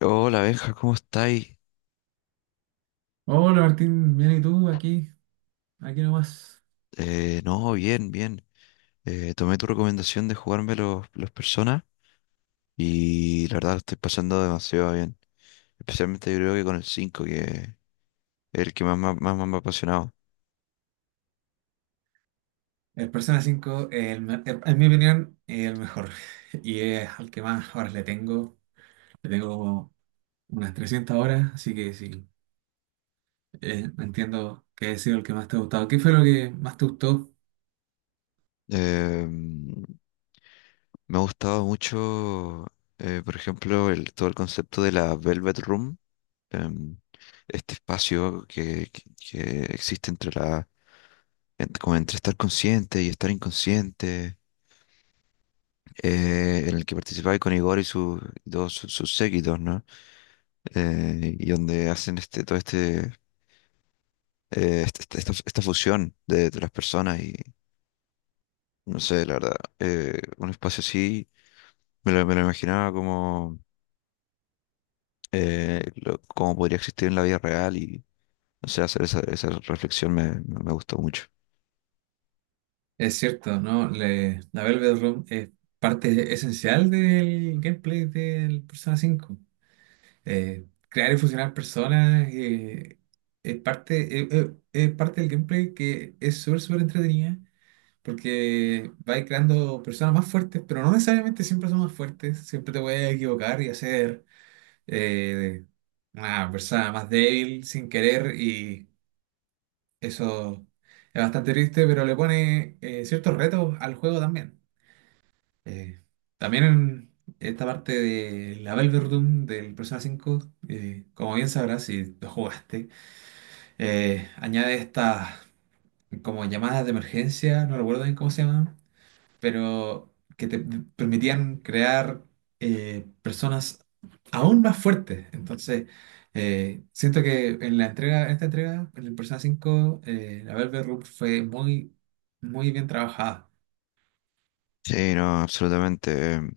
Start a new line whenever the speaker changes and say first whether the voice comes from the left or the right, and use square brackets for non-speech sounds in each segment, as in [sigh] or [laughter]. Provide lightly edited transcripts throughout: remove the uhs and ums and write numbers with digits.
left: Hola, Benja, ¿cómo estáis?
right: Hola Martín, bien y tú, aquí, aquí nomás.
left: No, bien, bien. Tomé tu recomendación de jugarme los personas y la verdad lo estoy pasando demasiado bien. Especialmente yo creo que con el 5 que es el que más, más me ha apasionado.
right: El Persona 5, en mi opinión, es el mejor. [laughs] Y es al que más horas le tengo. Le tengo como unas 300 horas, así que sí, entiendo que ha sido el que más te ha gustado. ¿Qué fue lo que más te gustó?
left: Me ha gustado mucho, por ejemplo, el, todo el concepto de la Velvet Room, em, este espacio que existe entre como entre estar consciente y estar inconsciente. En el que participaba con Igor y sus dos sus sus séquitos, ¿no? Y donde hacen todo este, esta fusión de las personas y no sé, la verdad, un espacio así me lo imaginaba como, como podría existir en la vida real y no sé, hacer esa reflexión me gustó mucho.
right: Es cierto, ¿no? La Velvet Room es parte esencial del gameplay del Persona 5. Crear y fusionar personas es parte del gameplay que es súper, súper entretenida porque vais creando personas más fuertes, pero no necesariamente siempre son más fuertes, siempre te puedes equivocar y hacer eh, una persona más débil sin querer, y eso es bastante triste, pero le pone ciertos retos al juego también. Eh, también en esta parte de la Velverdum del Persona 5, como bien sabrás si lo jugaste, añade estas como llamadas de emergencia, no recuerdo bien cómo se llaman, pero que te permitían crear personas aún más fuertes. Entonces, siento que en esta entrega, en el Persona 5, la Velverdum fue muy, muy bien trabajada.
left: Sí, no, absolutamente.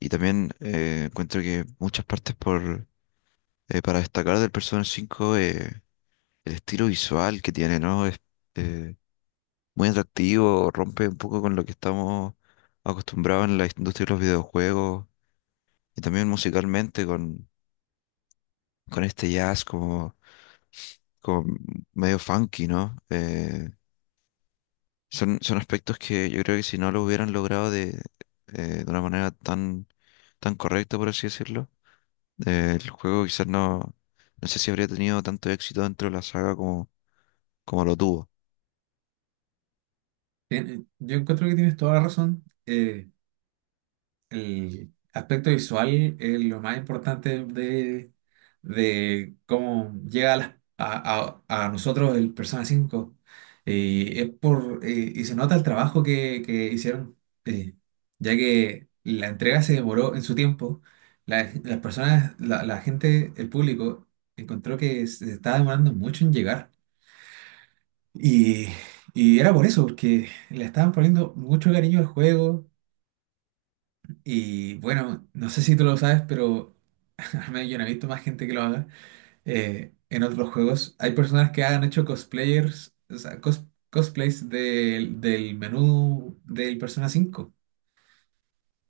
left: Y también encuentro que muchas partes por para destacar del Persona 5, el estilo visual que tiene, ¿no? Es eh, muy atractivo, rompe un poco con lo que estamos acostumbrados en la industria de los videojuegos y también musicalmente con este jazz como, como medio funky, ¿no? Son, son aspectos que yo creo que si no lo hubieran logrado de una manera tan, tan correcta, por así decirlo, el juego quizás no, no sé si habría tenido tanto éxito dentro de la saga como, como lo tuvo.
right: Bien, yo encuentro que tienes toda la razón. El aspecto visual es lo más importante de cómo llega a, las- a nosotros el Persona 5. Y se nota el trabajo que hicieron, eh, ya que la entrega se demoró en su tiempo. La gente, el público, encontró que se estaba demorando mucho en llegar. Y, y era por eso, porque le estaban poniendo mucho cariño al juego, y bueno, no sé si tú lo sabes, pero [laughs] al menos yo no he visto más gente que lo haga. En otros juegos hay personas que han hecho cosplayers, o sea, cosplays del menú del Persona 5.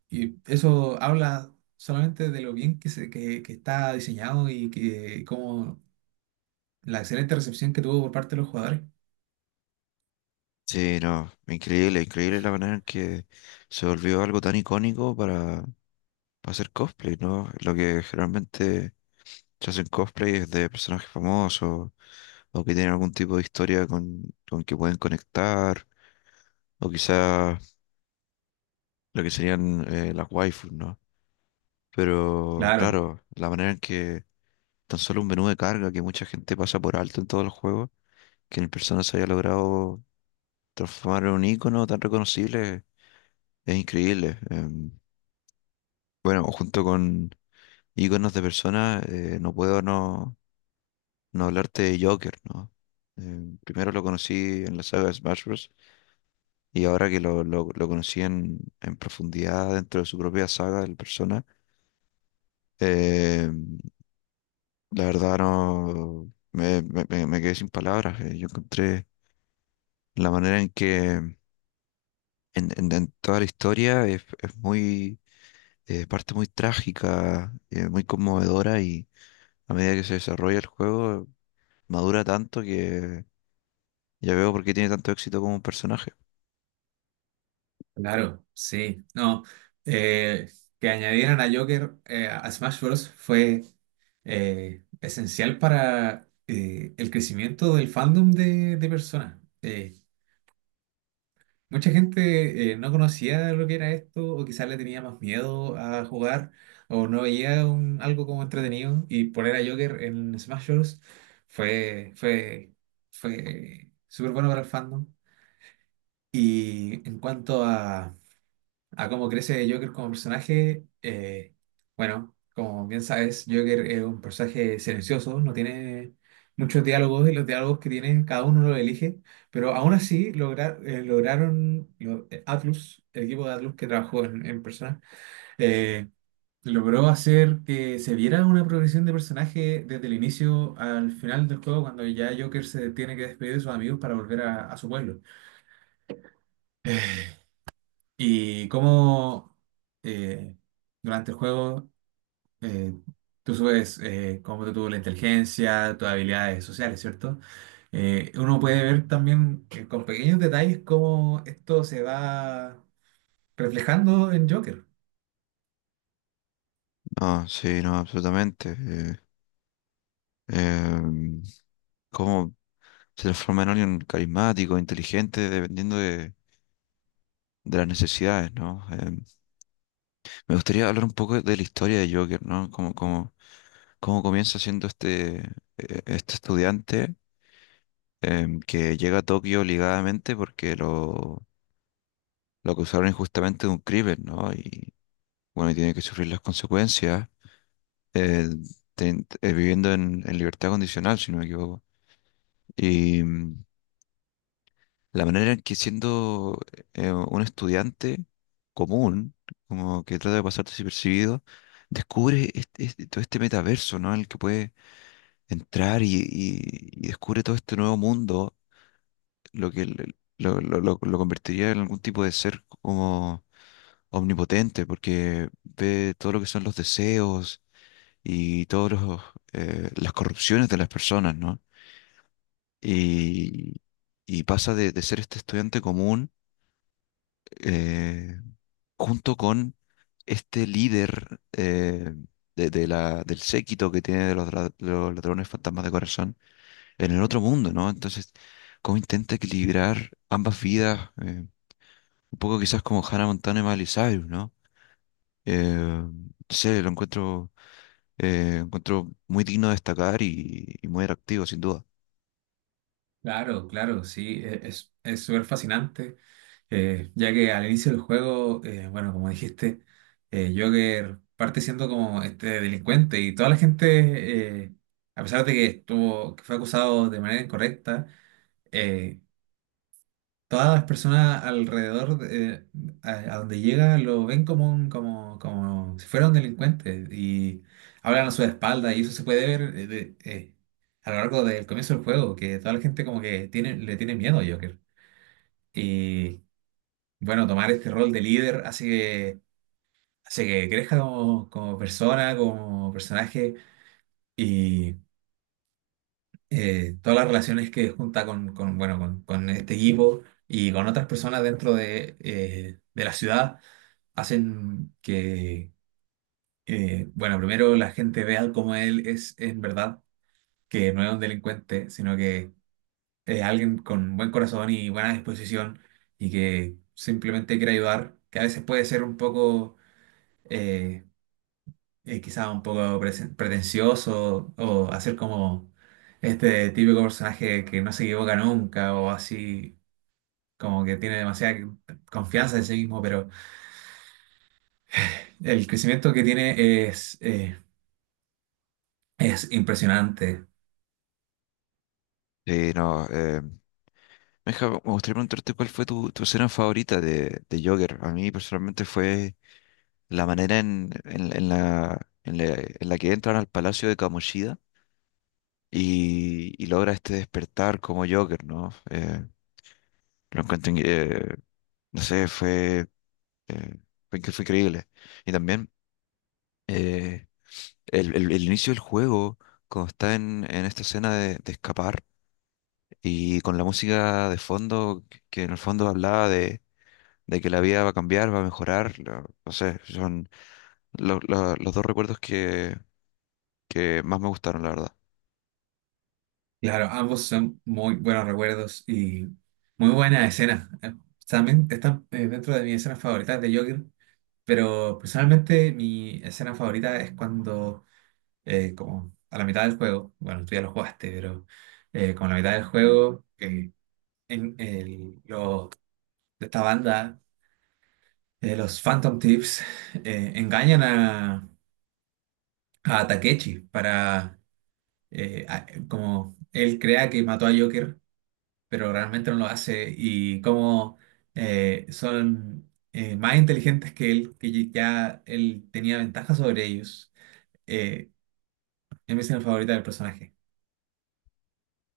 right: Y eso habla solamente de lo bien que está diseñado y que como la excelente recepción que tuvo por parte de los jugadores.
left: Sí, no, increíble, increíble la manera en que se volvió algo tan icónico para hacer cosplay, ¿no? Lo que generalmente se hacen cosplay es de personajes famosos o que tienen algún tipo de historia con que pueden conectar o quizás lo que serían las waifus, ¿no? Pero
right: Claro.
left: claro, la manera en que tan solo un menú de carga que mucha gente pasa por alto en todos los juegos, que en el Persona se haya logrado transformar en un icono tan reconocible. Es increíble. Bueno, junto con íconos de personas, no puedo no, no hablarte de Joker, ¿no? Primero lo conocí en la saga de Smash Bros. Y ahora que lo conocí en profundidad dentro de su propia saga, el Persona, em, la verdad no me quedé sin palabras. Yo encontré la manera en que en toda la historia es muy, parte muy trágica, muy conmovedora y a medida que se desarrolla el juego, madura tanto que ya veo por qué tiene tanto éxito como un personaje.
right: Claro, sí. No, eh, que añadieran a Joker, a Smash Bros. Fue esencial para el crecimiento del fandom de Persona. Mucha gente no conocía lo que era esto, o quizás le tenía más miedo a jugar, o no veía algo como entretenido, y poner a Joker en Smash Bros. fue, fue, fue súper bueno para el fandom. Y en cuanto a cómo crece Joker como personaje, bueno, como bien sabes, Joker es un personaje silencioso, no tiene muchos diálogos, y los diálogos que tiene cada uno lo elige, pero aún así lograron, Atlus, el equipo de Atlus que trabajó en persona, eh, logró hacer que se viera una progresión de personaje desde el inicio al final del juego, cuando ya Joker se tiene que despedir de sus amigos para volver a su pueblo. [sighs] Y cómo, eh, durante el juego, eh, tú subes, cómo te tuvo la inteligencia, tus habilidades sociales, ¿cierto? Uno puede ver también, con pequeños detalles cómo esto se va reflejando en Joker.
left: No, sí, no, absolutamente. Em, Cómo se transforma en alguien carismático, inteligente, dependiendo de las necesidades, ¿no? Me gustaría hablar un poco de la historia de Joker, ¿no? Cómo, cómo, cómo comienza siendo este, este estudiante que llega a Tokio obligadamente porque lo acusaron injustamente de un crimen, ¿no? Y bueno, y tiene que sufrir las consecuencias. eh, Viviendo en libertad condicional, si no me equivoco. Y mm, la manera en que siendo un estudiante común, como que trata de pasar desapercibido, descubre todo este metaverso, ¿no? En el que puede entrar y descubre todo este nuevo mundo, lo que lo convertiría en algún tipo de ser como omnipotente, porque ve todo lo que son los deseos y todas las corrupciones de las personas, ¿no? Y y pasa de ser este estudiante común eh, junto con este líder de del séquito que tiene de de los ladrones fantasmas de corazón en el otro mundo, ¿no? Entonces, ¿cómo intenta equilibrar ambas vidas? Un poco quizás como Hannah Montana y Miley Cyrus, ¿no? No sé, lo encuentro, encuentro muy digno de destacar y muy atractivo, sin duda.
right: Claro, claro, sí, es súper fascinante. Ya que al inicio del juego, bueno, como dijiste, Joker parte siendo como este delincuente, y toda la gente, a pesar de que fue acusado de manera incorrecta, eh, todas las personas alrededor, a donde llega, lo ven como si fuera un delincuente, y hablan a su espalda, y eso se puede ver, a lo largo del comienzo del juego, que toda la gente como que le tiene miedo a Joker. Y bueno, tomar este rol de líder hace que crezca como persona, como personaje, y, todas las relaciones que junta bueno, con este equipo y con otras personas dentro de la ciudad hacen que, bueno, primero la gente vea cómo él es en verdad, que no es un delincuente, sino que es alguien con buen corazón y buena disposición, y que simplemente quiere ayudar, que a veces puede ser un poco, eh, quizá un poco pretencioso, o hacer como este típico personaje que no se equivoca nunca, o así como que tiene demasiada confianza en sí mismo, pero el crecimiento que tiene es impresionante.
left: Sí, no, Meja, me gustaría preguntarte cuál fue tu, tu escena favorita de Joker. A mí personalmente fue la manera en la que entran al palacio de Kamoshida y logra este despertar como Joker, ¿no? Lo encuentro, no sé, fue, eh, que fue increíble. Y también eh, el, el inicio del juego, cuando está en esta escena de escapar y con la música de fondo, que en el fondo hablaba de que la vida va a cambiar, va a mejorar. No sé, son los dos recuerdos que más me gustaron, la verdad.
right: Claro, ambos son muy buenos recuerdos y muy buenas escenas. También están, dentro de mis escenas favoritas de Joker, pero personalmente mi escena favorita es cuando, como a la mitad del juego, bueno, tú ya lo jugaste, pero, como a la mitad del juego, los de esta banda, los Phantom Tips, [laughs] engañan a Takechi, para, como él crea que mató a Joker, pero realmente no lo hace, y como, son, más inteligentes que él, que ya él tenía ventaja sobre ellos. Eh, es mi escena favorita del personaje.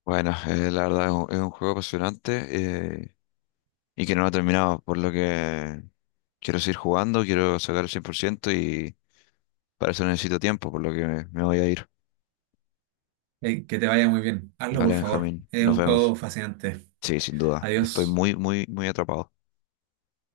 left: Bueno, [laughs] la verdad es un juego apasionante eh, y que no lo he terminado, por lo que quiero seguir jugando, quiero sacar el 100% y para eso necesito tiempo, por lo que me voy a ir.
right: Que te vaya muy bien. Hazlo, por
left: Vale,
right: favor.
left: Benjamín,
right: Es
left: nos
right: un juego
left: vemos.
right: fascinante.
left: Sí, sin duda, estoy
right: Adiós.
left: muy, muy, muy atrapado.